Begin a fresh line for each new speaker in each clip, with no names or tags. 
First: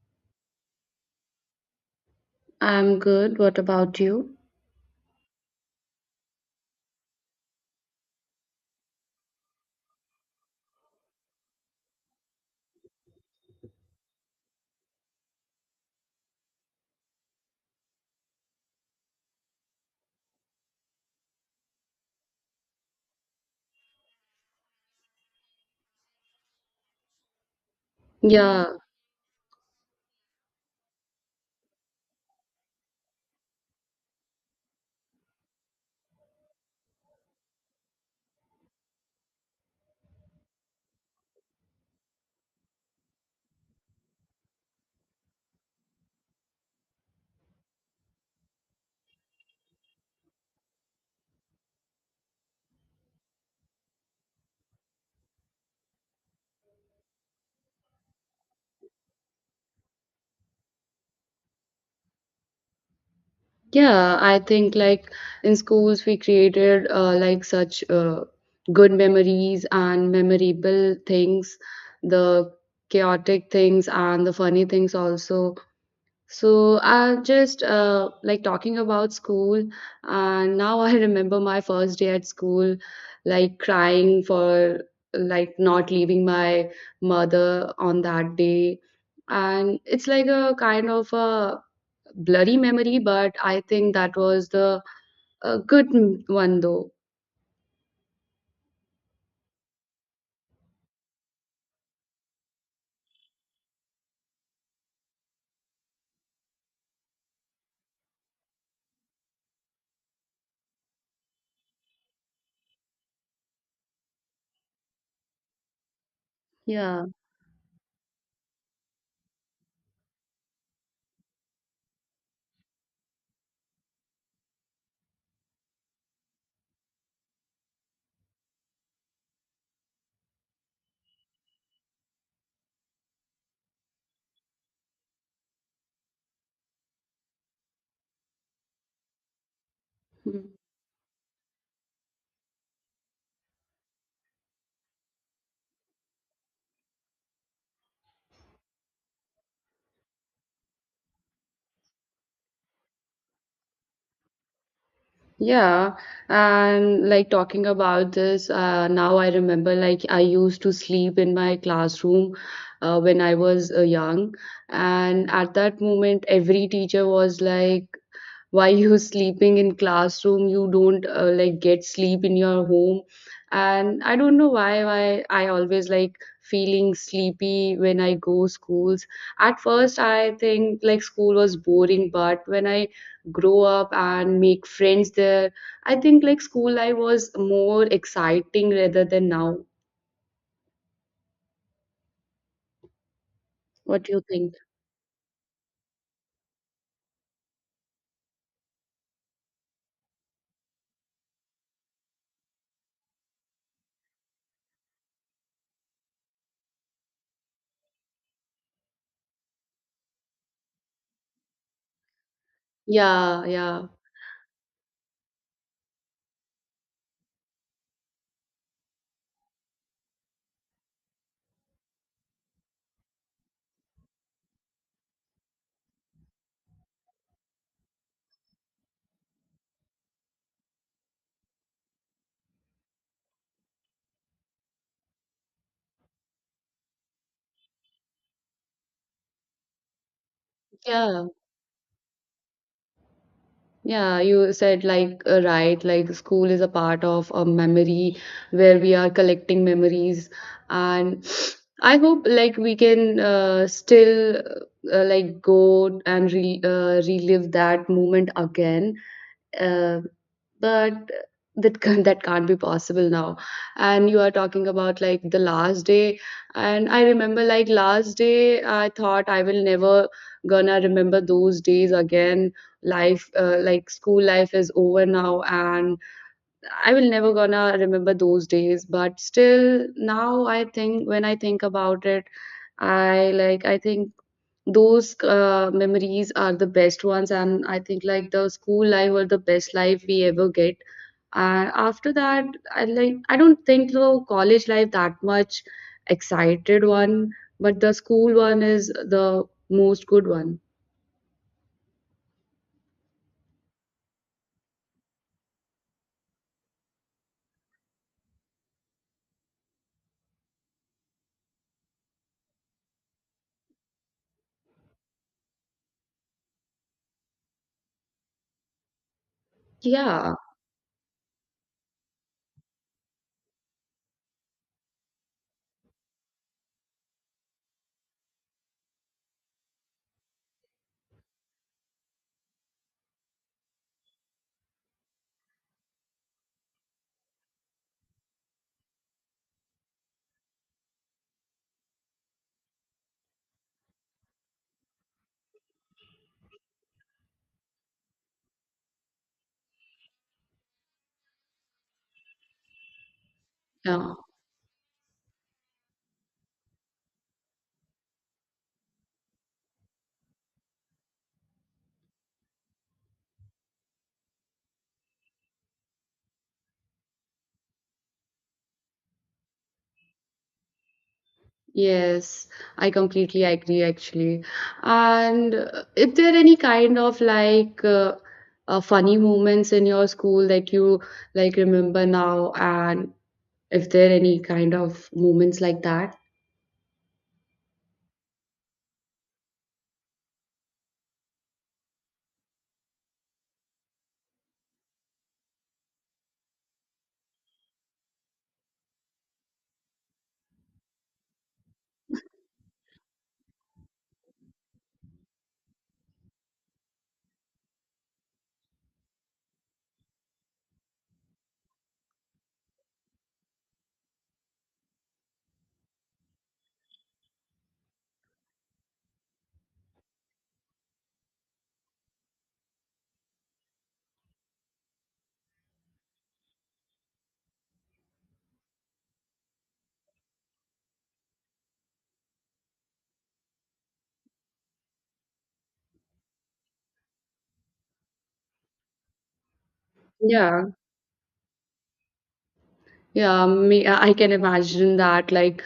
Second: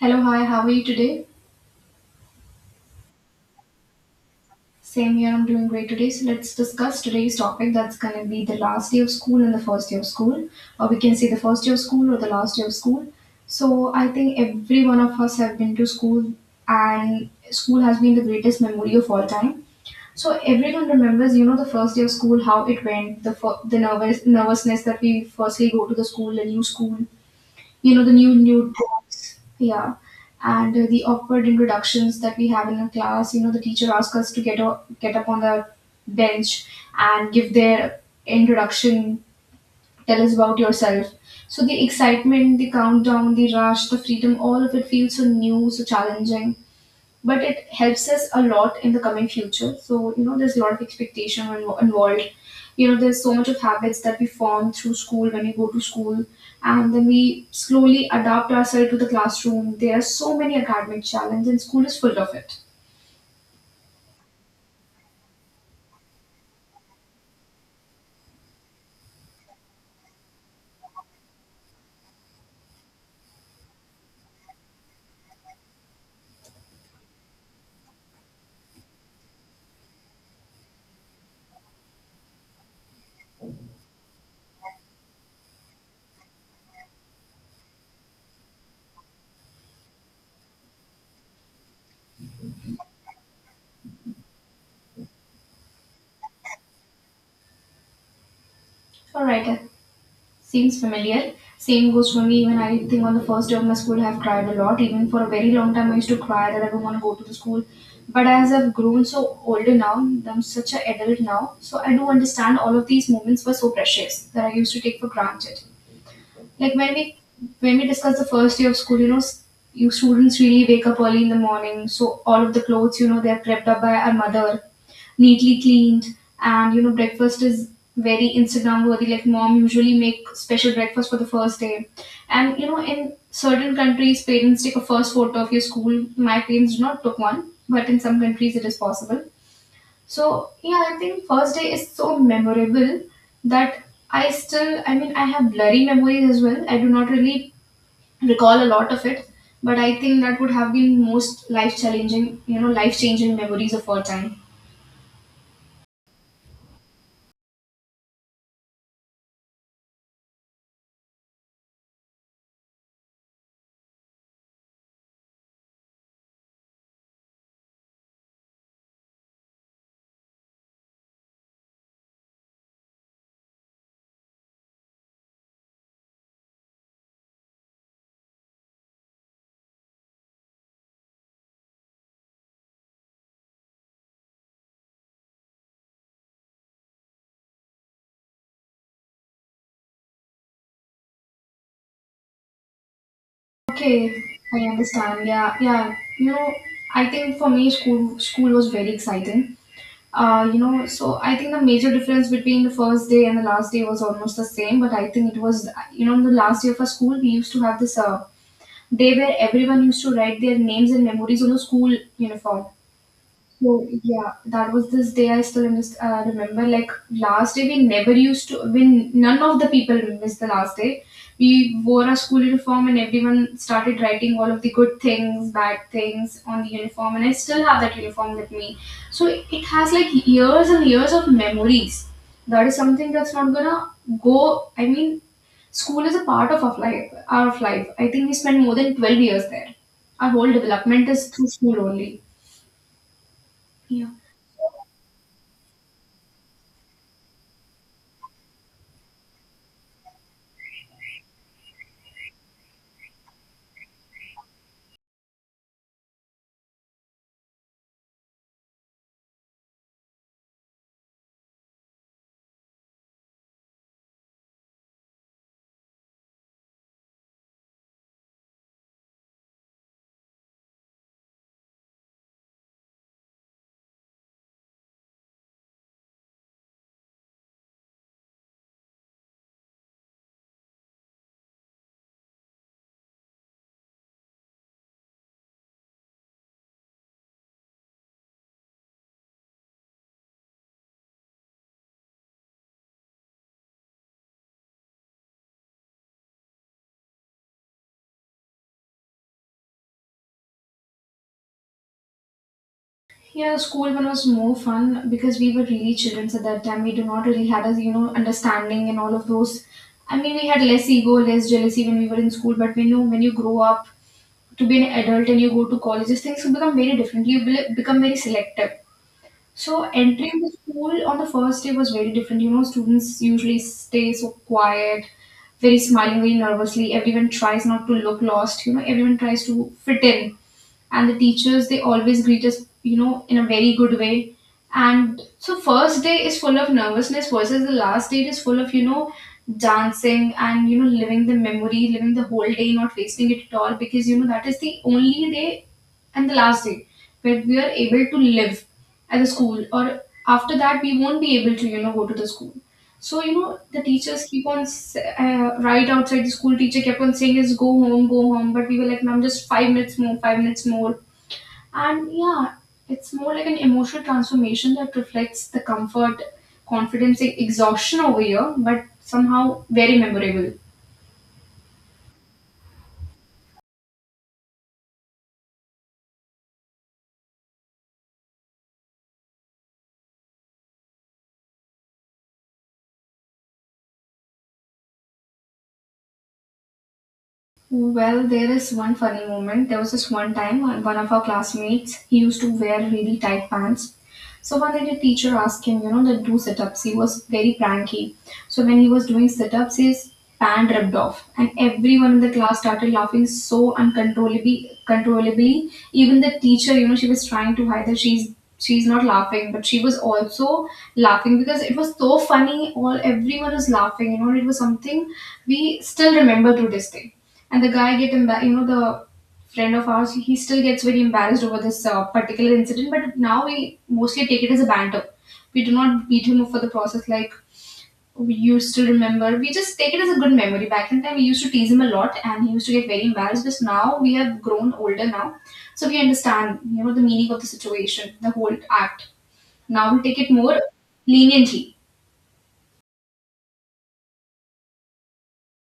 Hello, hi, how are you today?
I'm good. What about you?
Same here, I'm doing great today. So, let's discuss today's topic that's going to be the last day of school and the first day of school, or we can say the first day of school or the last day of school. So, I think every one of us have been to school, and school has been the greatest memory of all time. So, everyone remembers, the first day of school, how it went, the nervousness that we firstly go to the school, a new school, you know, the new
Yeah,
tracks, yeah. And the awkward introductions that we have in a class. You know, the teacher asks us to get up on the bench and give their introduction, tell us about yourself. So the excitement, the countdown, the rush, the freedom, all of it feels so new, so challenging, but it helps us a lot in the coming future. So, you know, there's a lot of involved. You know, there's so much of habits that we form through school when we go to school, and then we slowly adapt ourselves to the classroom. There are so many academic challenges, and school is full of it.
yeah. I think like in schools we created like such good memories and memorable things, the chaotic things and the funny things also. So I just like talking about school, and now I remember my first day at school, like crying for like not leaving my mother on that day, and it's like a kind of a blurry memory, but I think that was the a one though.
All right, seems familiar. Same goes for me. Even I think on the first day of my school, I have cried a lot. Even for a very long time, I used to cry that I don't want to go to the school. But as I've grown so older now, I'm such an adult now, so I do understand all of these moments were so precious that I used to take for granted, like
Yeah.
when we discuss the first day of school, you students really wake up early in the morning, so all of the clothes, you know, they're prepped up by our mother, neatly cleaned, and you know, breakfast is very Instagram worthy. Like mom usually make special breakfast for the first day, and you know, in certain countries, parents take a first photo of your school. My parents do not took one, but in some countries it is possible.
Hmm.
So yeah, I think first day is so memorable that I still, I mean, I have blurry memories as well. I do not really recall a lot of it, but I think that would have been most life challenging, you know, life changing memories of all time.
Yeah, and like talking about this, now I remember like I used to sleep in my classroom when I was young, and at that moment, every teacher was like, while you're sleeping in classroom you don't like get sleep in your home, and I don't know why I always like feeling sleepy when I go schools. At first I think like school was boring, but when I grow up and make friends there, I think like school life was more exciting rather than now. What do
Okay,
you think?
I understand. Yeah, yeah. You know, I think for me, school was very exciting. So I think the major difference between the first day and the last day was almost the same. But I think it was, you know, in the last day of our school, we used to have this day where everyone used to write their names and memories on the school uniform.
yeah
So
yeah
yeah, that was this day I still remember. Like last day, we never used to. When none of the people missed the last day, we wore our school uniform and everyone started writing all of the good things, bad things on the uniform. And I still have that uniform with me. So it has like years and years of memories. That is something that's not gonna go. I mean, school is a part of our life. Our life. I think we spent more than 12 years there. Our whole development
yeah
is through school only.
Yeah, you said like right, like school is a part of a memory where we are collecting memories, and I hope like we can still like go and re relive that moment again. Um, but that can't be possible now, and you are talking about like the last day, and I remember like last day I thought I will never gonna remember those days again. Life like school life is over now, and I will never gonna remember those days, but still now I think when I think about it, I think those memories are the best ones, and I think like the school life were the best life we ever get. And after that I don't think the college life that much excited one, but the school one is the most good one.
Yeah, the school one was more fun because we were really children at that time. We do not really had a, you know, understanding and all of those. I mean, we had less ego, less jealousy when we were in school. But when you grow up to be an adult and you go to colleges, things become very different. You will become very selective. So
Yeah,
entering the school on the first day was very different. You know, students usually stay so quiet, very smiling, very nervously. Everyone tries not to look lost. You know, everyone tries to fit in, and the teachers, they always greet us, you know, in a very good way. And so first day is full of nervousness versus the last day is full of, you know, dancing and, you know, living the memory, living the whole day, not wasting it at all, because you know that is the only day and the last day where we are able to live at the school, or after that we won't be able to, you know, go to the school. So you know the
yeah.
teachers keep on right outside the school, teacher kept on saying is go home, go home, but we were like, ma'am, just 5 minutes more, 5 minutes more. And yeah, it's more like an emotional transformation that reflects the comfort, confidence, exhaustion over here, but somehow very memorable.
Yes, I completely agree actually. And if there any kind of like funny moments in your school that you like remember now, and if there are any kind of moments like that.
Well, there is one funny moment. There was this one time, one of our classmates, he used to wear really tight pants. So one day the teacher asked him, you know, to do sit-ups. He was very pranky. So when he was doing sit-ups, his pant ripped off. And everyone in the class started laughing so uncontrollably controllably. Even the teacher, you know, she was trying to hide that she's not laughing, but she was also laughing because it was so funny. All everyone was laughing, you know, it was something we still remember to this day. And the guy get you know, the friend of ours, he still gets very embarrassed over this particular incident, but now we mostly take it as a banter. We do not beat him up for the process, like we used to remember, we just take it as a good memory. Back in time we used to tease him a lot and he used to get very embarrassed, but now we have grown older now, so we understand, you know, the meaning of the situation, the whole act. Now we take it more
Yeah,
leniently.
yeah, me, I can imagine that like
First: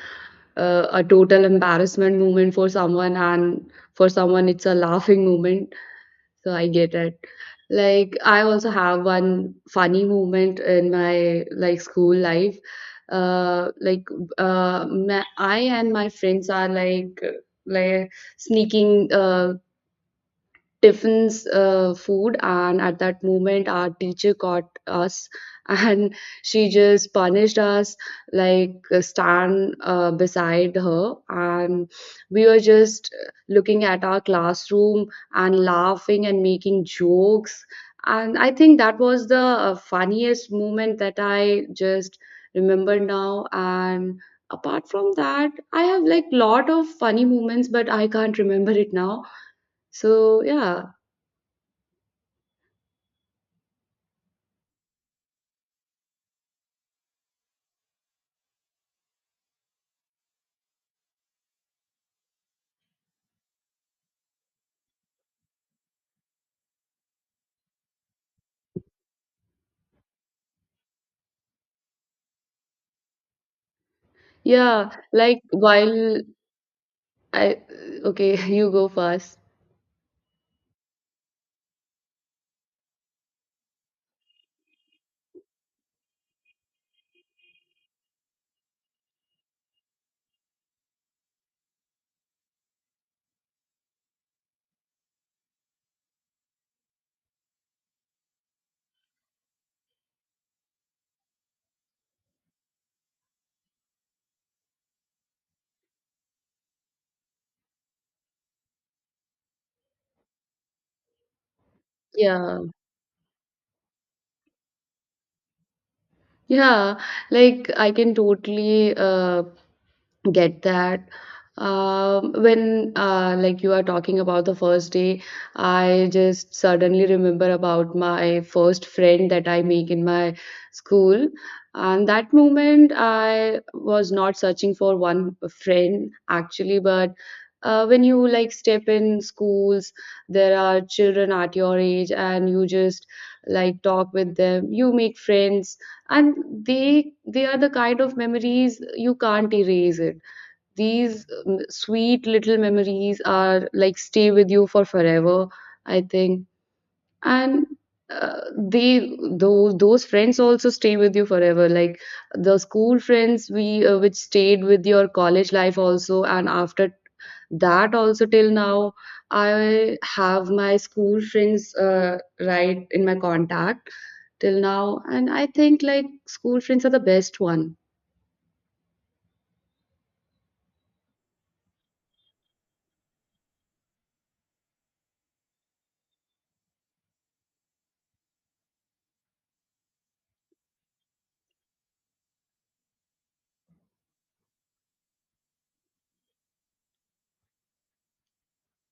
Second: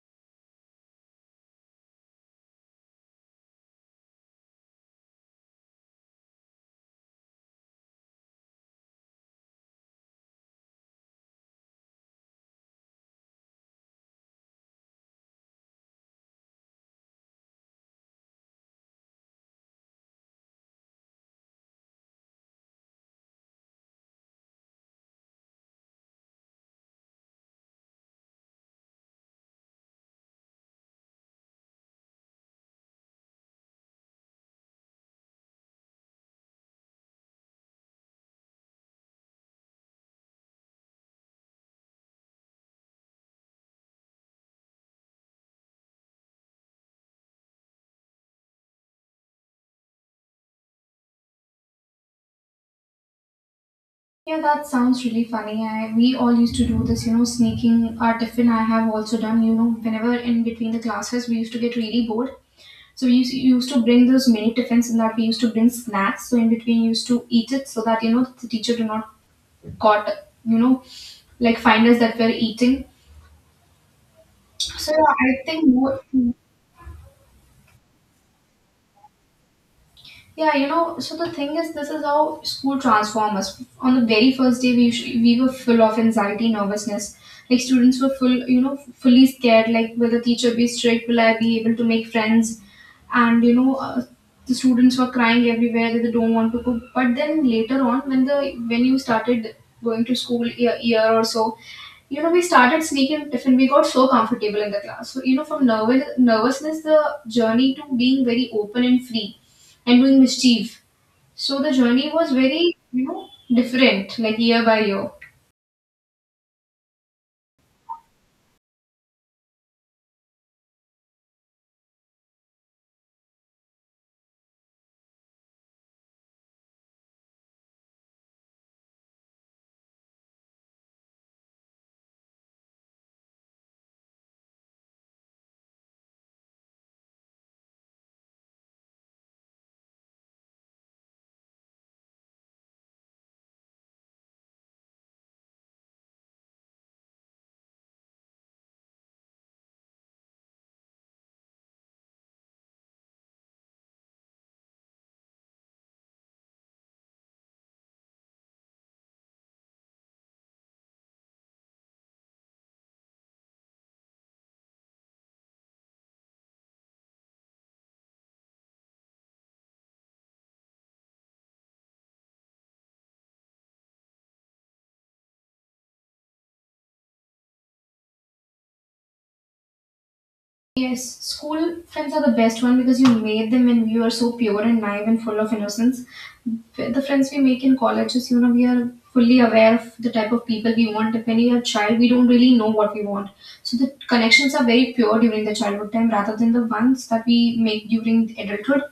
a total embarrassment moment for someone, and for someone it's a laughing moment. So I get it. Like I also have one funny moment in my like school life. Like ma I and my friends are like sneaking tiffins food, and at that moment our teacher caught us and she just punished us like stand beside her, and we were just looking at our classroom and laughing and making jokes, and I think that was the funniest moment that I just remember now. And apart from that I have like lot of funny moments, but I can't remember it now, so yeah.
Yeah, that sounds really funny. I, we all used to do this, you know, sneaking our tiffin. I have also done, you know, whenever in between the classes we used to get really bored. So we used to bring those mini tiffins, and that we used to bring snacks. So in between, used to eat it so that you know the teacher do not got, you know, like find us that we're eating.
Yeah,
So yeah,
like
I think more.
while I— okay, you go first.
Yeah, you know, so the thing is, this is how school transforms us. On the very first day, we usually, we were full of anxiety, nervousness. Like students were full, you know, fully scared. Like, will the teacher be strict? Will I be able to make friends? And you know, the students were crying everywhere that they don't want to cook. But then later on, when you started going to school year, year or so, you know we started sneaking tiffin, we got so comfortable in the class. So, you know, from nervousness, the journey to being very open and free and doing mischief. So the journey was
Yeah.
very, you know, different, like year by year.
Yeah, like I can totally get that. Um, when like you are talking about the first day, I just suddenly remember about my first friend that I make in my school, and that moment I was not searching for one friend actually, but when you like step in schools, there are children at your age and you just like talk with them, you make friends, and they are the kind of memories you can't erase it. These sweet little memories are like stay with you for forever, I think. And they those friends also stay with you forever. Like the school friends we which stayed with your college life also, and after that also till now I have my school friends right in my contact till now, and I think like school friends are the best one.
Yes, school friends are the best one because you made them when we were so pure and naive and full of innocence. The friends we make in colleges, you know, we are fully aware of the type of people we want. When we are a child, we don't really know what we want. So the connections are very pure during the childhood time rather than the ones that we make during adulthood.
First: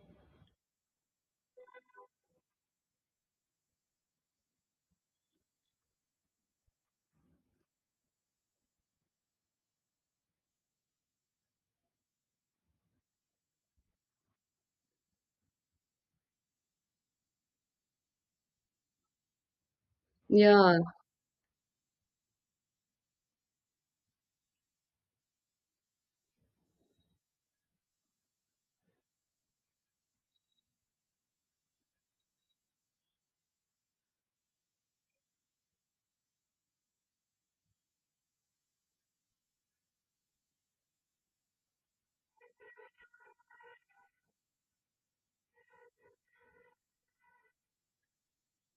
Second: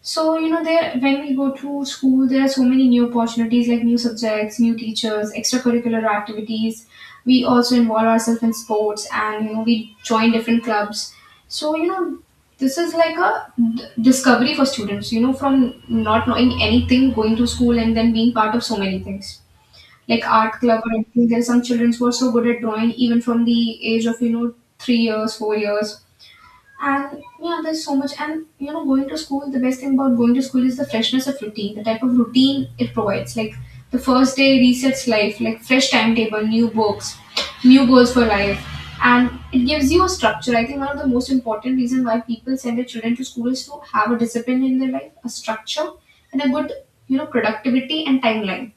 So, you know, there when we go to school, there are so many new opportunities like new subjects, new teachers, extracurricular activities. We also involve ourselves in sports and, you know, we join different clubs. So, you know, this is like a discovery for students, you know, from not knowing anything, going to school and then being part of so many things. Like art
Yeah.
club or anything. There are some children who are so good at drawing even from the age of, you know, 3 years, 4 years, and yeah, there's so much. And you know, going to school, the best thing about going to school is the freshness of routine, the type of routine it provides. Like the first day resets life, like fresh timetable, new books, new goals for life. And it gives you a structure. I think one of the most important reasons why people send their children to school is to have a discipline in their life, a structure, and a good, you know, productivity and timeline.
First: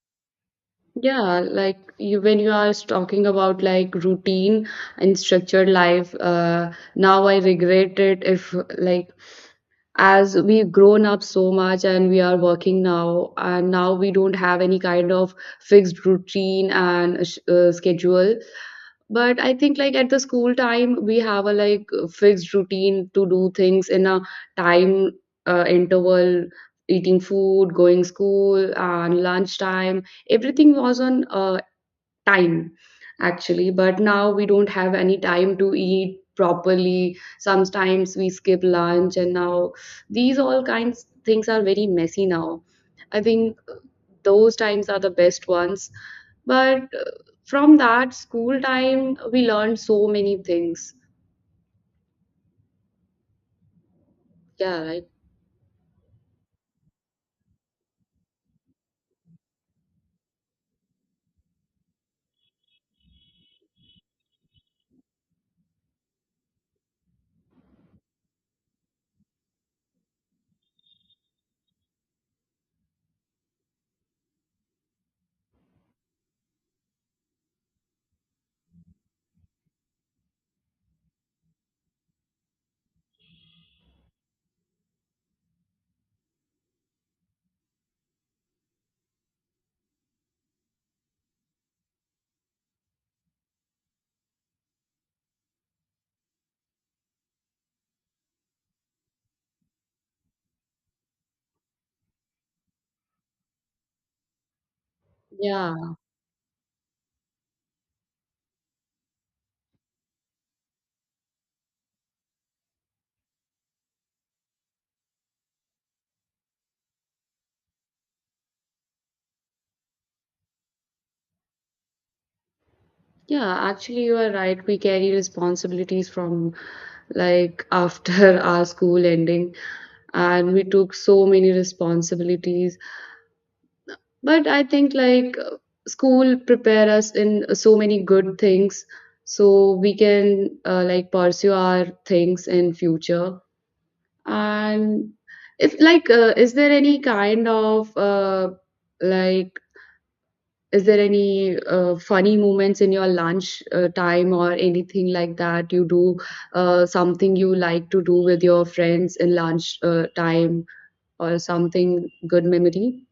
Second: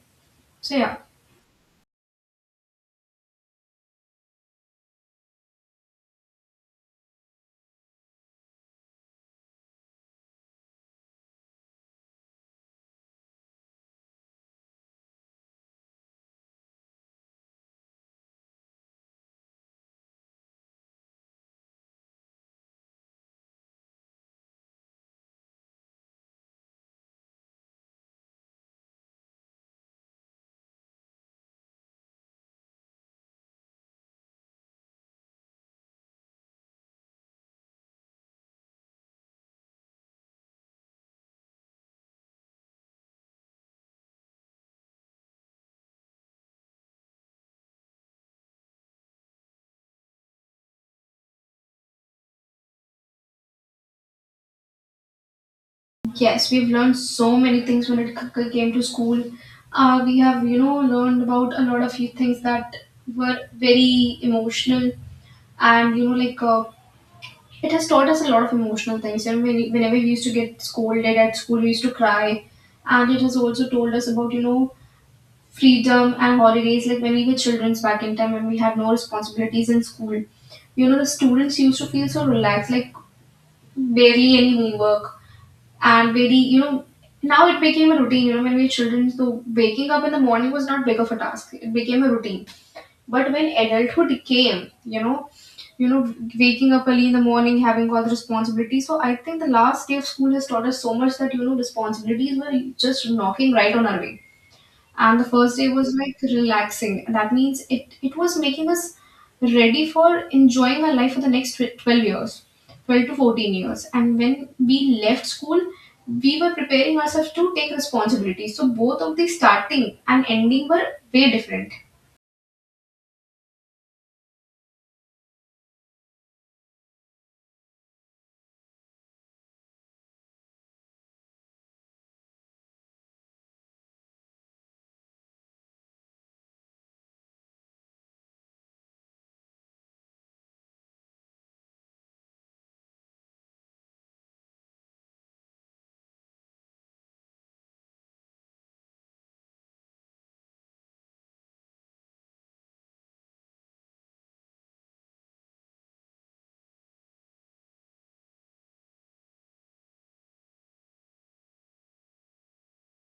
So yeah.
Yeah, like you, when you are talking about like routine and structured life, now I regret it. If like as we've grown up so much and we are working now, and now we don't have any kind of fixed routine and schedule. But I think like at the school time, we have a like fixed routine to do things in a time interval, eating food, going school, and lunchtime, everything was on time actually. But now we don't have any time to eat properly, sometimes we skip lunch, and now these all kinds things are very messy now. I think those times are the best ones, but from that school time we learned so many things. Yeah, right.
Yes, we've learned so many things when it came to school. We have, learned about a lot of few things that were very emotional, and it has taught us a lot of emotional things. And whenever we used to get scolded at school, we used to cry, and it has also told us about freedom and holidays. Like when we were childrens back in time, when we had no responsibilities in school, the students used to feel so relaxed, like barely any homework, and very, now it became a routine. When we were children, so waking up in the morning was not big of a task, it became a routine. But when adulthood came, waking up early in the morning, having all the responsibilities. So I think the last day of school has taught us so much that, responsibilities were just knocking right on our way. And the first day
Yeah,
was like relaxing. That means it was making us ready for enjoying our life for the next 12 years. 12 to 14 years. And when we left school, we were preparing ourselves to take responsibility. So both of the starting and ending were way different.
yeah, actually you are right, we carry responsibilities from like after our school ending, and we took so many responsibilities. But I think like school prepare us in so many good things, so we can like pursue our things in future. And if like, is there any kind of like, is there any funny moments in your lunch time or anything like that? You do something you like to do with your friends in lunch time or something good memory?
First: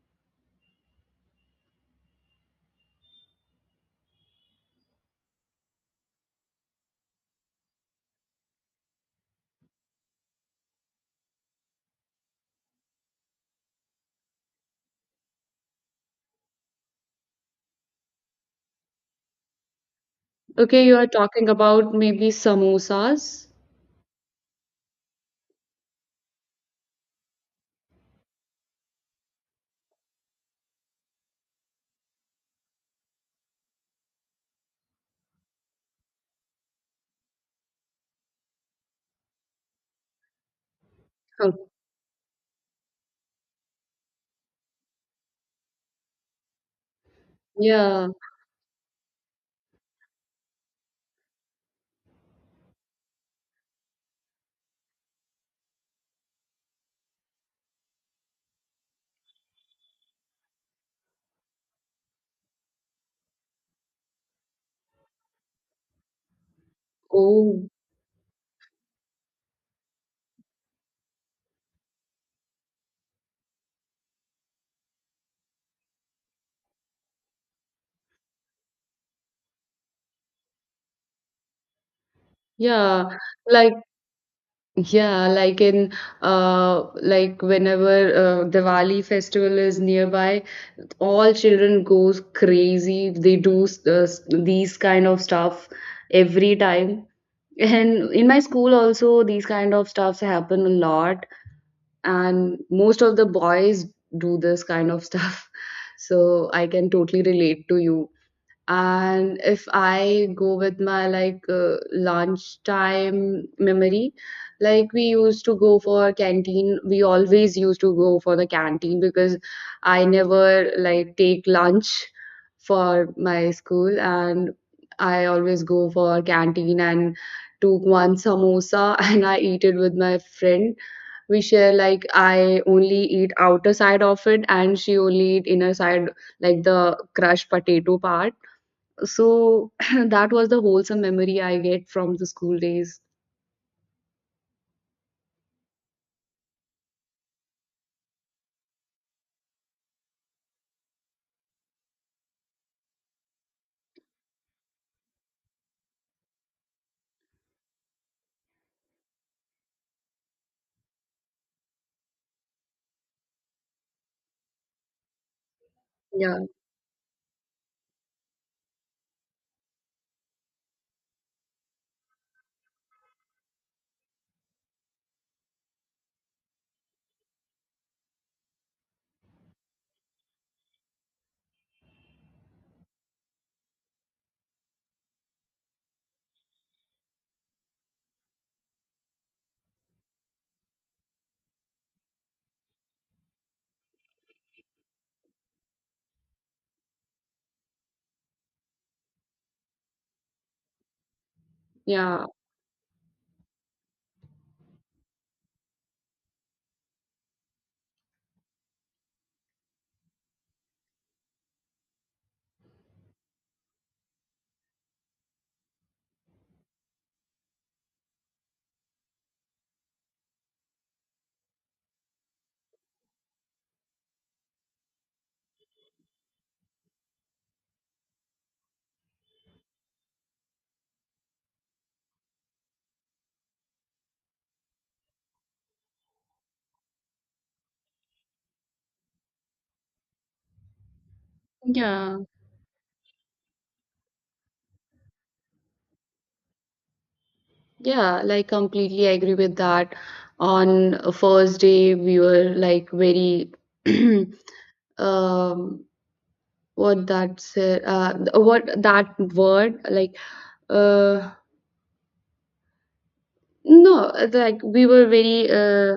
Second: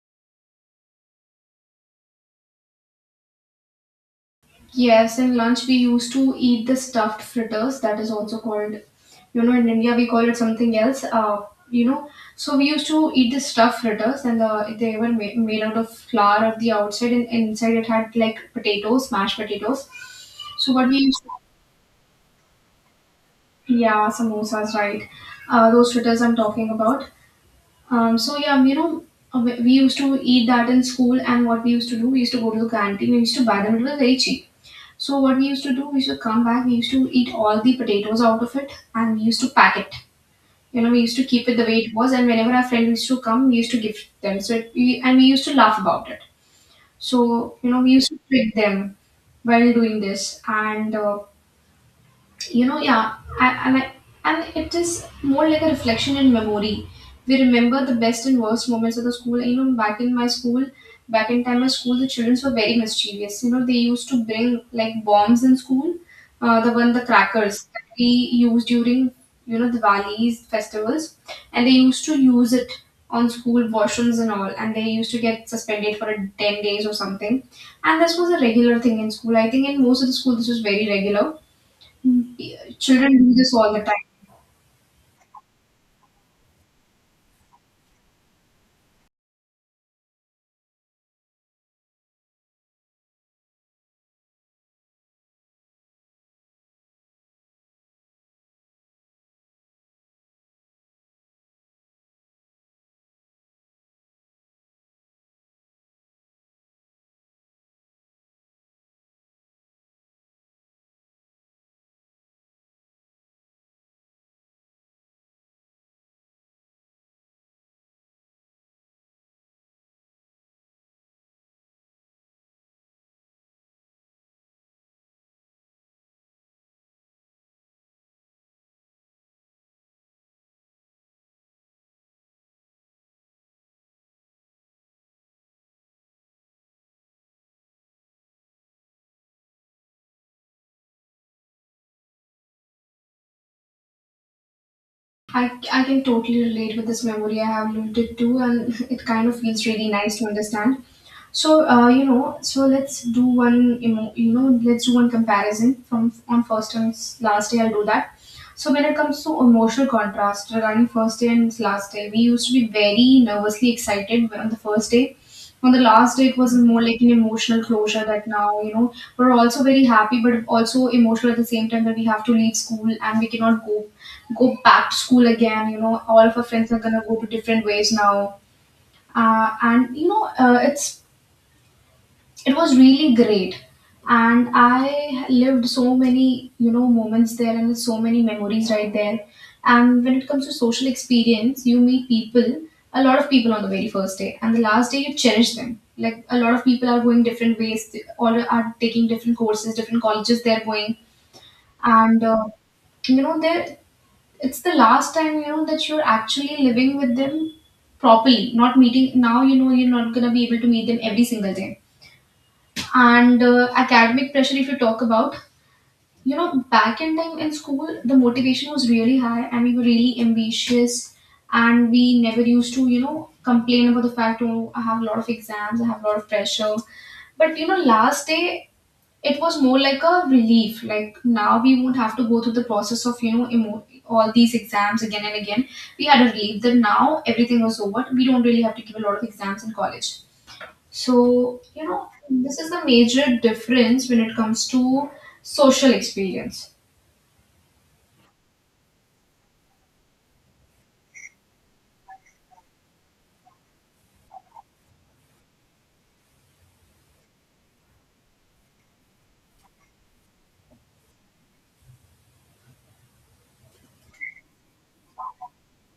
Yes, in lunch we used to eat the stuffed fritters. That is also called, in India we call it something else. You know, so we used to eat the stuffed fritters, and they were made out of flour at the outside, and inside it had like potatoes, mashed potatoes. So
Okay,
what
you
we
are
used to,
talking about maybe samosas.
yeah, samosas, right? Those fritters I'm talking about. Um, so yeah, you know, we used to eat that in school, and what we used to do, we used to go to the canteen, we used to buy them. It was very cheap. So what we used to do, we used to come back, we used to eat all the potatoes out of it, and we used to pack it. You know, we used to keep
Huh.
it the way it was, and whenever our friend used to come, we used to give them. So, and we used to laugh about it. So, you know, we used
Yeah.
to trick them while doing this, and I like, and it is more like a reflection in memory. We remember the best and worst moments of the school. Back in my school, back in time, my school, the children were very mischievous. They used to bring like bombs in school. The one the crackers
Oh,
that we use during the Diwali's festivals, and they used to use it on school washrooms and all, and they used to get suspended for a 10 days or something. And this was a regular thing in school. I think in most of the school this was very regular.
yeah.
Children do this all
Like
the time.
yeah, like in like whenever Diwali festival is nearby, all children goes crazy. They do these kind of stuff every time. And in my school also these kind of stuffs happen a lot, and most of the boys do this kind of stuff. So I can totally relate to you. And if I go with my like lunchtime memory, like we used to go for canteen, we always used to go for the canteen because I never like take lunch for my school, and I always go for canteen and took one samosa and I eat it with my friend. We share, like I only eat outer side of it and she only eat inner side, like the crushed potato part, so that was the wholesome memory I get from the school days.
I, I can totally relate with this memory. I have lived it too, and it kind of feels really nice to understand. So let's do one you know, let's do one comparison from on first and last day. I'll do that. So when it comes to emotional contrast regarding first day and last day, we used to be very nervously excited on the first day. On the last day, it
Yeah,
was more like an emotional closure that now, we're also very happy, but also emotional at the same time that we have to leave school and we cannot go back to school again. You know, all of our friends are gonna go to different ways now. And you know it's It was really great, and I lived so many, moments there, and so many memories right there. And when it comes to social experience, you meet people, a lot of people on the very first day. And the last day, you cherish them, like a lot of people are going different ways, they all are taking different courses, different colleges they're going. And
yeah,
you know there It's the last time, that you're actually living with them properly, not meeting now. You're not going to be able to meet them every single day. And Academic pressure, if you talk about, back in time in school, the motivation was really high and we were really ambitious, and we never used to, complain about the fact, oh, I have a lot of exams, I have a lot of pressure. But, last day, it was more like a relief, like now we won't have to go through the process of, all these exams again and again. We had a relief that now everything was over. We don't really have to give a lot of exams in college. So, you know,
yeah,
this is the major difference when it comes to social experience.
yeah. Like completely agree with that. On a first day, we were like very um, what that said, uh, what that word like, uh no, like we were very,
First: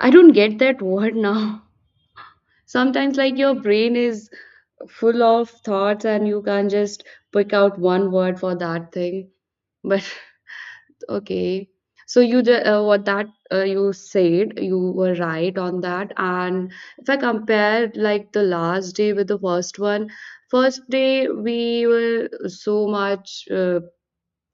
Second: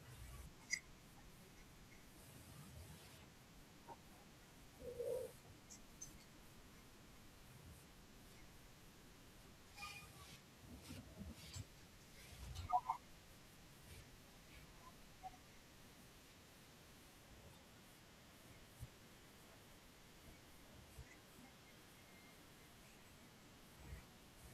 I don't get that word now. Sometimes like your brain is full of thoughts and you can't just pick out one word for that thing. But okay. So you what that you said, you were right on that. And if I compare like the last day with the first one, first day we were so much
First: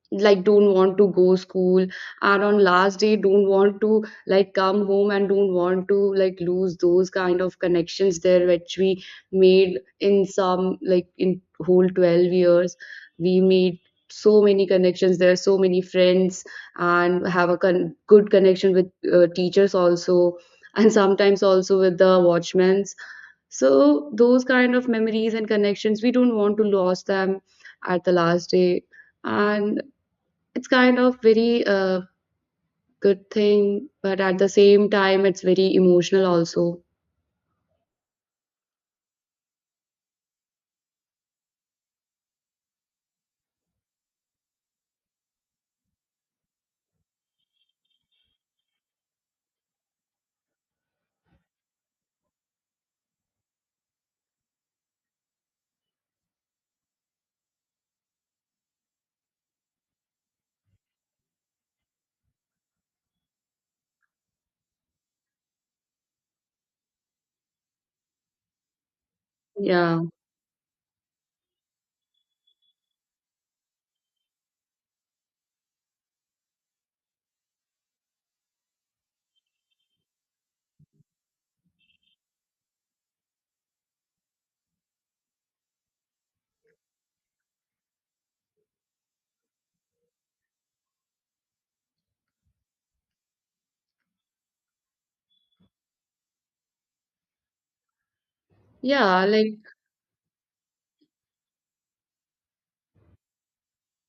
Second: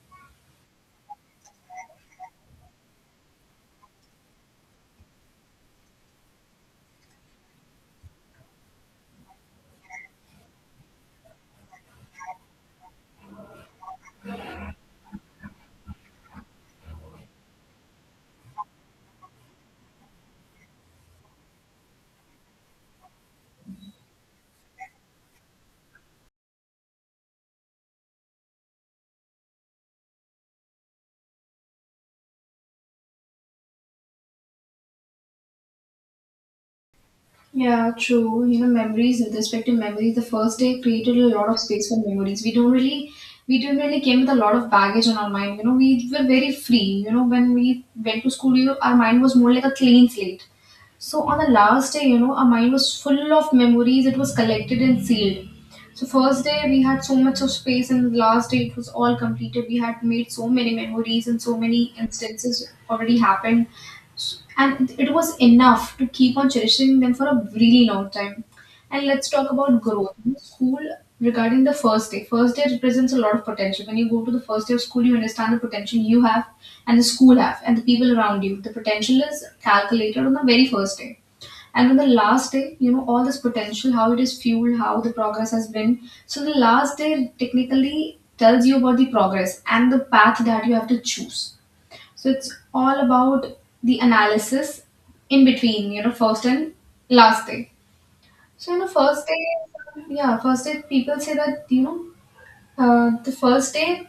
like don't want to go school, and on last day don't want to like come home and don't want to like lose those kind of connections there which we made in some like in whole 12 years. We made so many connections there, so many friends, and have a good connection with teachers also, and sometimes also with the watchmen. So those kind of memories and connections we don't want to lose them at the last day, and it's kind of very good thing, but at the same time, it's very emotional also.
Yeah, true. You know, memories with respect to memories, the first day created a lot of space for memories. We didn't really came with a lot of baggage on our mind. You know, we were very free. You know, when we went to school, our mind was more like a clean slate. So on the last day, you know, our mind was full of memories. It was collected and sealed. So first day we had so much of space, and the last day it was all completed. We had made so many memories, and so many instances already happened, and it was enough to keep on cherishing them for a really long time. And let's talk about
Yeah.
growth. In school, regarding the first day represents a lot of potential. When you go to the first day of school, you understand the potential you have and the school have and the people around you. The potential is calculated on the very first day. And on the last day, you know, all this potential, how it is fueled, how the progress has been. So the last day technically tells you about the progress and the path that you have to choose. So it's all about the analysis in between, you know, first and last day. So, you know, first
Yeah,
day,
like—
yeah, first day, people say that, the first day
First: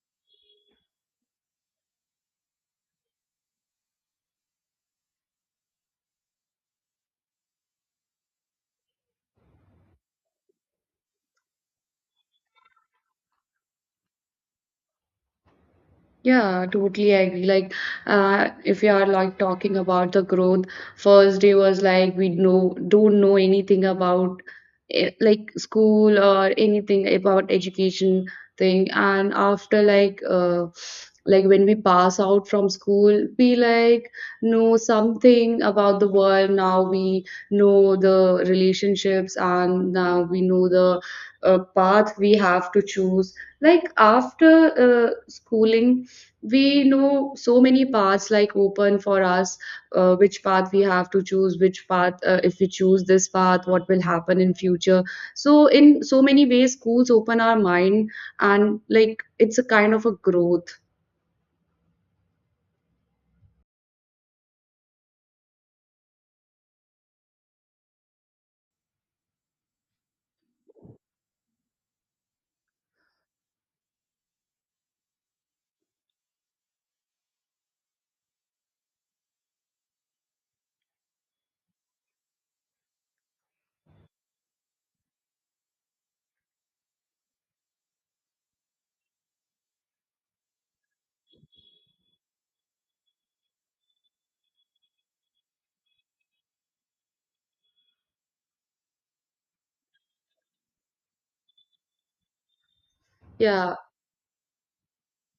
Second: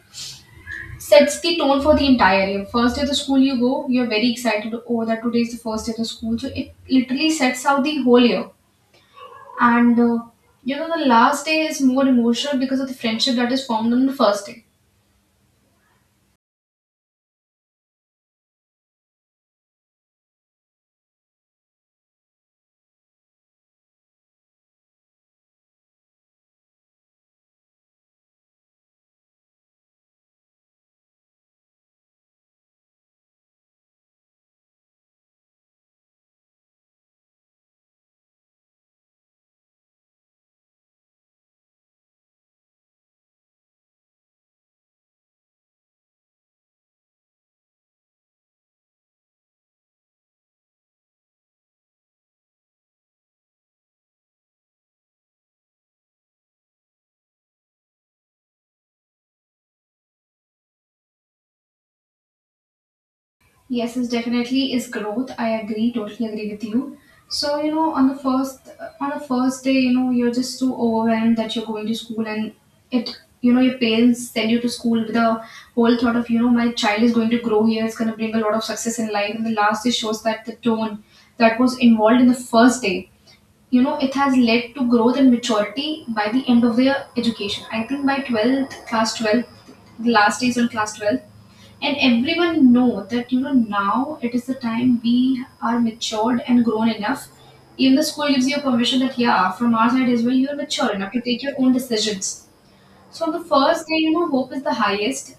sets the tone for the entire year. First day of the school you go, you're very excited, oh, that today is the first day of the school. So, it literally sets out the whole year. And, uh, you know, the last day is more emotional because of the friendship that is formed on the first day.
yeah, totally agree. Like, if you are like talking about the growth, first day was like we know don't know anything about eh, like school or anything about education thing, and after like when we pass out from school, we like know something about the world. Now we know the relationships, and now we know the path we have to choose. Like after schooling we know so many paths like open for us, which path we have to choose, which path if we choose this path what will happen in future. So in so many ways schools open our mind, and like it's a kind of a growth.
Yes, it definitely is growth. I agree, totally agree with you. So, you know, on the first day, you know, you're just so overwhelmed that you're going to school, and it you know, your parents send you to school with a whole thought of, you know, my child is going to grow here. It's gonna bring a lot of success in life. And the last day shows that the tone that was involved in the first day, you know, it has led to growth and maturity by the end of their education. I think by 12th, class 12th, the last days on class 12, and everyone know that, now it is the time we are matured and grown enough. Even the school gives you permission that, yeah, from our side as well, you're mature enough to take your own decisions. So on the
Yeah.
first day, you know, hope is the highest,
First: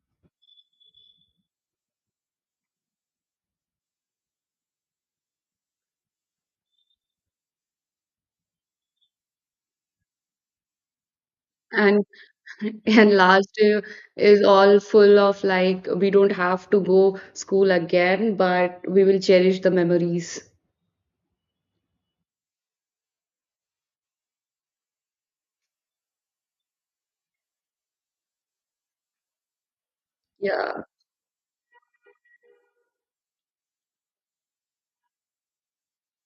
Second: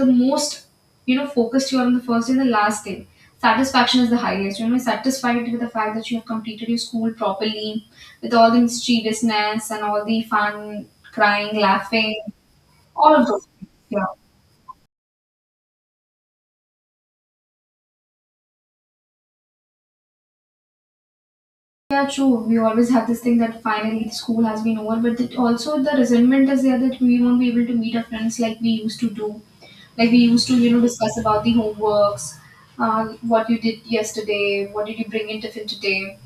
the most, you know, focused you are on the first day. The last day, satisfaction is the highest. You know, you're satisfied with the fact that you have completed your school properly, with all the mischievousness and all the fun, crying,
And
laughing,
and
all of those
last
things.
year
Yeah.
is all full of like we don't have to go school again, but we will cherish the memories.
Yeah, true. We always have this thing that finally the school has been over, but that also the resentment is there that we won't be able to meet our friends like we used to do. Like we used to, you know,
Yeah.
discuss about the homeworks, what you did yesterday, what did you bring in tiffin today.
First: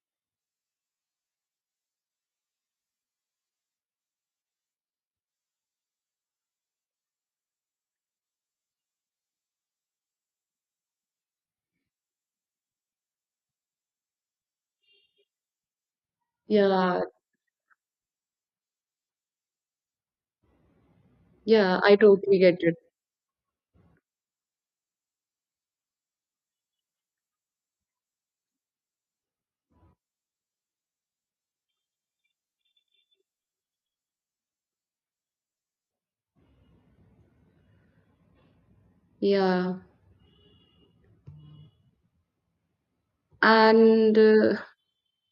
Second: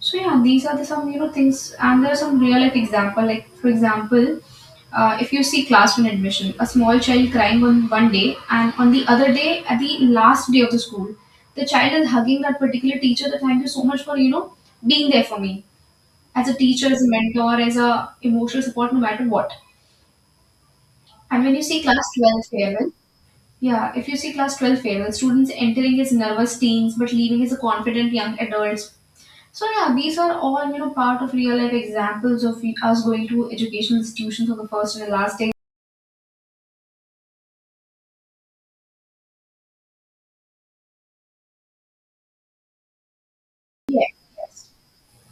So yeah, these are the some, you know, things, and there are some real life example. Like for example, if you see classroom admission, a small child crying on one day, and on the other day, at the last day of the school, the child is hugging that particular teacher. That, thank you so much for, you know, being there for me as a teacher,
Yeah,
as a mentor, as a emotional support, no matter what. And when you
yeah,
see
I
class
totally
12
get it.
farewell, yeah, if you see class 12 farewell, students entering as nervous teens but leaving as a confident young adults. So yeah, these are all, you know, part of real life examples of us going to educational institutions for the first and the last day.
Yeah,
Yeah.
and
Yes.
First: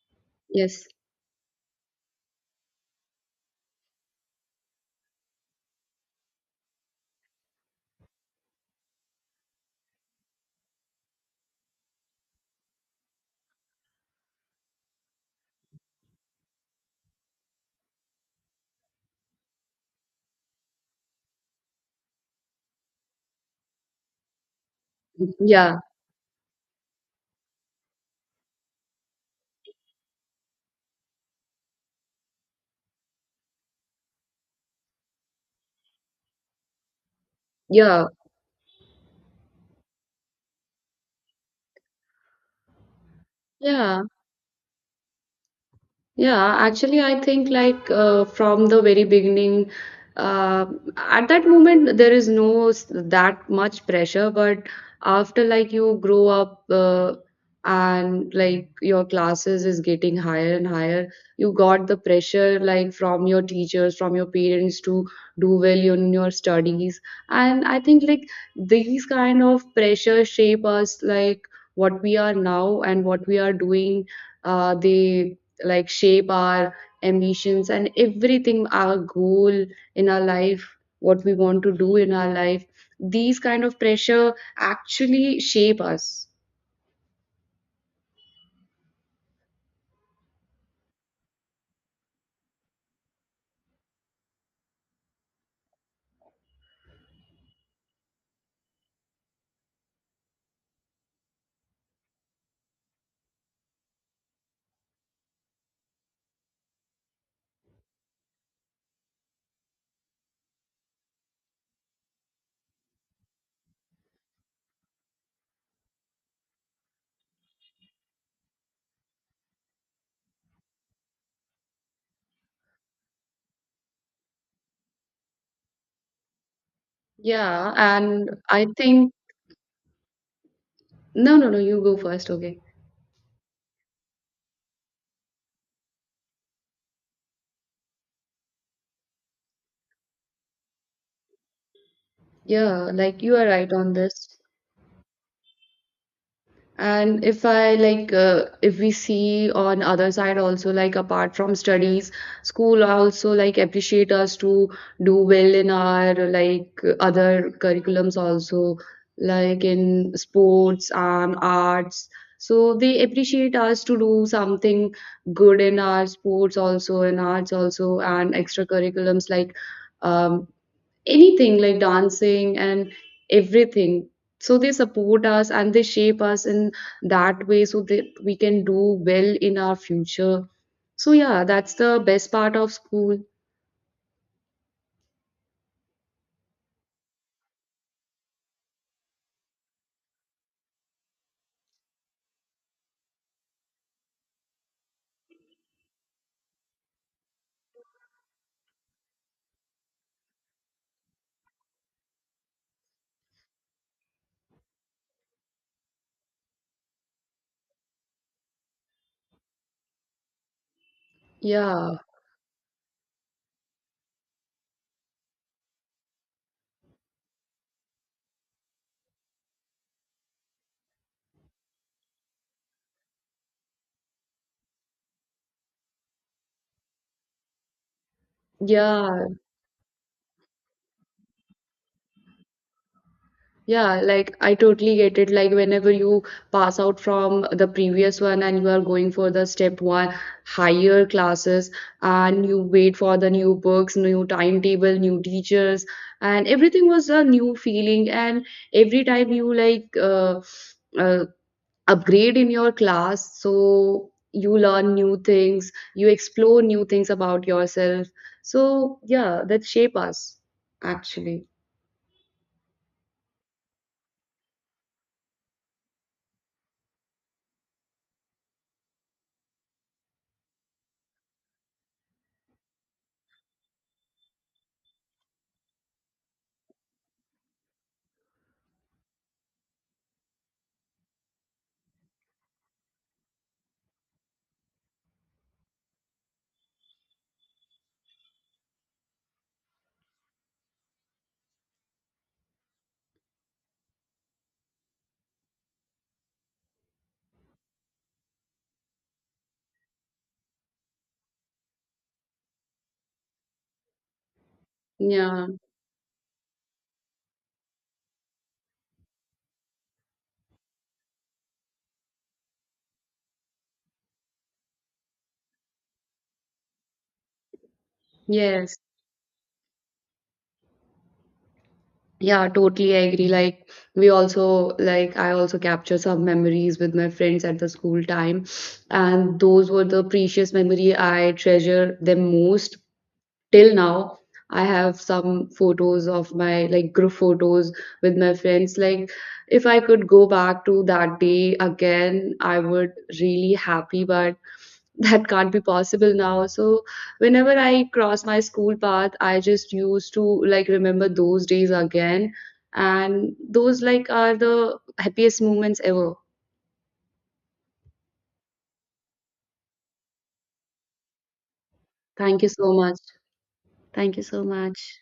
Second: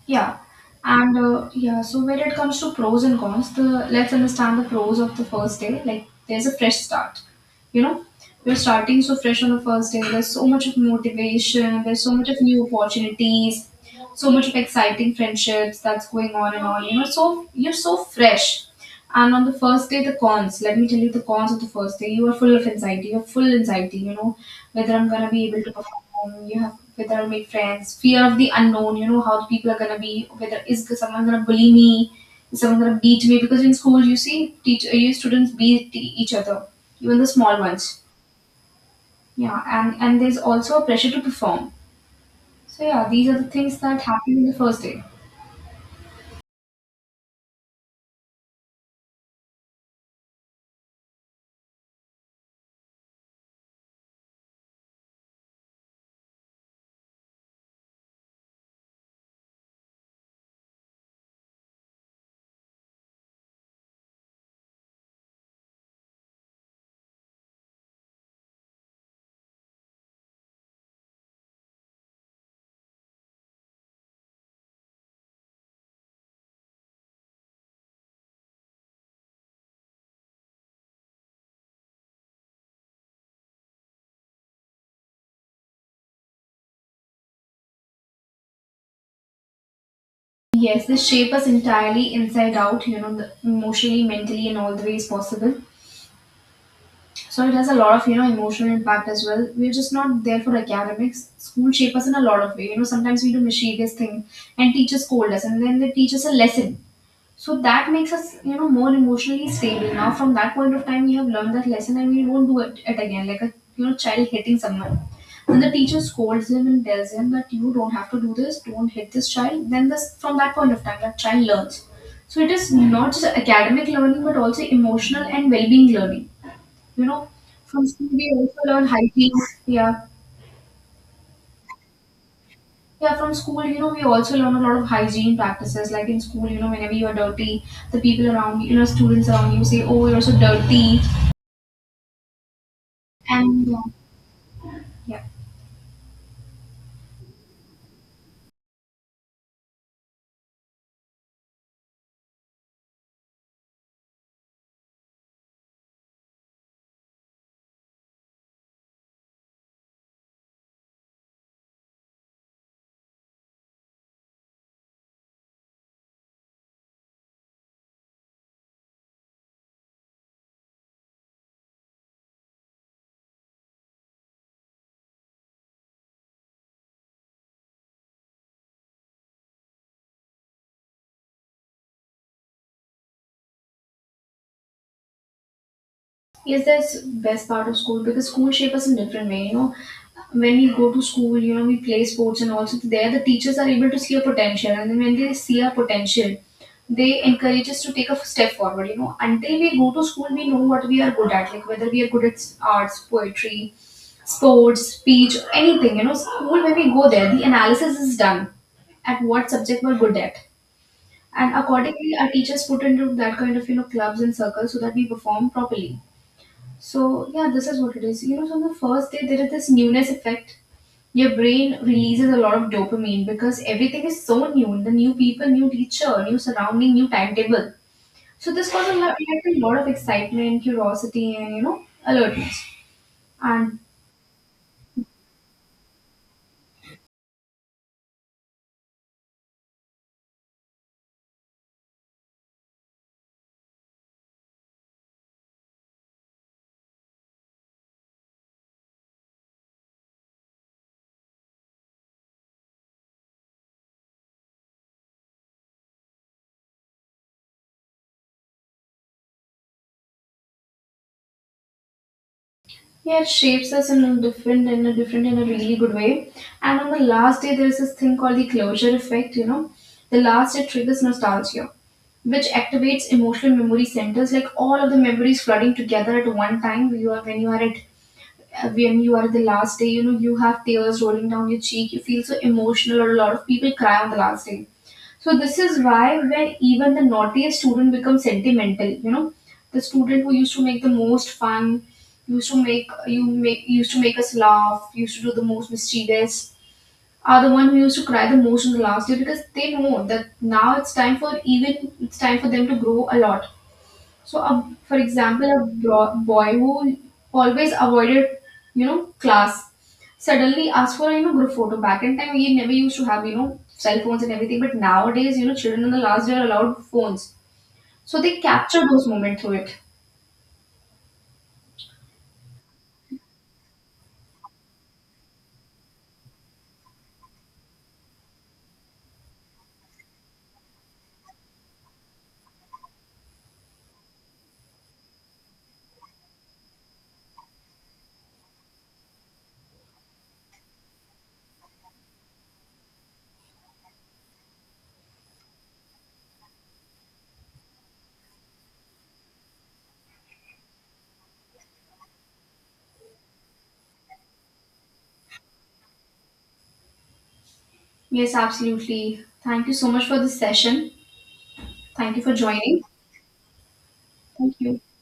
Yeah,
yes.
so when it comes to pros and cons, the let's understand the pros of the first day. Like there's a fresh start, you know, you are starting so fresh on the first day. There's so much of motivation. There's so much of new opportunities, so much of exciting friendships that's going on and on. You know, so you're so fresh. And on the first day, the cons. Let me tell you the cons of the first day. You are full of anxiety. You're full anxiety. You know whether I'm gonna be able to
Yeah,
perform. You have whether I'll make friends. Fear of the unknown. You know how the people are gonna be. Whether is someone gonna bully me? Is someone gonna beat me? Because in school, you see, teach you students beat each other, even the small ones.
yeah,
Yeah, and there's also a pressure to perform. So yeah, these are the things that
yeah.
happen in the first day.
Yeah, actually, I think like from the very beginning, uh, at that moment there is no that much pressure, but after like you grow up and like your classes is getting higher and higher, you got the pressure like from your teachers, from your parents to do well in your studies, and I think like these kind of pressure shape us like what we are now and what we are doing. They like shape our ambitions and everything, our goal in our life, what we want to do in our life. These kind of pressure actually shape us.
Yes, they shape us entirely inside out, you know, the- emotionally, mentally, in all the ways possible. So it has a lot of emotional impact as well. We're just not there for academics. School shape us in a lot of way. You know, sometimes we do mischievous thing and teachers scold us and then they teach us a lesson, so that makes us, more emotionally stable. Now from that point of time we have learned that lesson and we won't do it again, like a, you know, child hitting someone. When the teacher scolds him and tells him that you don't have to do this, don't hit this child, then this from that point of time that child learns. So it is not just academic learning but also emotional and well-being learning, you know.
Yeah,
From school
and
we also
I
learn
think—
hygiene. Yeah.
no, no, no, you go first. Okay.
Yeah, from school, you know, we also learn a lot of hygiene practices. Like in school, you know, whenever you are dirty, the people around you, you know, students around you say, oh, you're so dirty.
Yeah, like you are right
And
on this.
yeah.
And if I like, if we see on other side also, like apart from studies, school also like appreciate us to do well in our like other curriculums also, like in sports and arts. So they appreciate us to do something good in our sports also, in arts also, and extracurriculums like um, anything like dancing and everything. So they support us and they shape us in that way so that we can do well in our future. So yeah, that's the best part of school.
Yes, that's best part of school because school shape us in different way. You know, when we go to school, you know, we play sports and also there the teachers are able to see our potential, and then when they see our potential, they encourage us to take a step forward. You know, until we go to school, we know what we are good at, like whether we are good at arts, poetry, sports, speech, anything. You know, school when we go there, the analysis is done at what subject we're good at. And
Yeah,
accordingly, our teachers put into that kind of, you know, clubs and circles so that we perform properly. So yeah, this is what it is. You know, so on the first day there is this newness effect. Your brain releases a lot of dopamine because everything is so new. The new people, new teacher, new surrounding, new timetable. So this causes a lot,
yeah.
like a lot of excitement, curiosity, and, you know, alertness. And
Yeah, like I totally get it. Like whenever you pass out from the previous one and you are going for the step one higher classes, and you wait for the new books, new timetable, new teachers, and everything was a new feeling. And every time you like uh, upgrade in your class, so you learn new things, you explore new things about yourself. So yeah, that shape us actually.
yeah, it shapes us in a different, in a different, in a really good way. And on the last day, there is this thing called the closure effect. You know, the last day triggers nostalgia which activates emotional memory centers. Like all of the memories flooding together at one time. You are when you are at when you are at the last day, you know, you have tears rolling down your cheek, you feel so emotional, or a lot of people cry on the last day. So this is why when even the naughtiest student becomes sentimental. You know, the student who used to make the most fun, used to make us laugh, used to do the most mischievous, are the one who used to cry the most in the last year, because they know that now it's time for, even it's time for them to grow a lot. So, a, for
Yeah.
example, a boy who always avoided, you know, class suddenly asked for a, you know, group photo. Back in time, we never used to have, you know, cell phones and everything, but nowadays, you know, children in the last year are allowed phones, so they
Yes.
capture those moments through it.
Yeah, totally I agree. Like we also like I also capture some memories with my friends at the school time, and those were the precious memory I treasure them most till now. I have some photos of my like group photos with my friends. Like if I could go back to that day again, I would really happy, but that can't be possible now. So whenever I cross my school path I just used to like remember those days again, and those like are the happiest moments ever.
Yes, absolutely. Thank you so much for this session. Thank you for
Thank you so
joining.
much. Thank you so
Thank you.
much.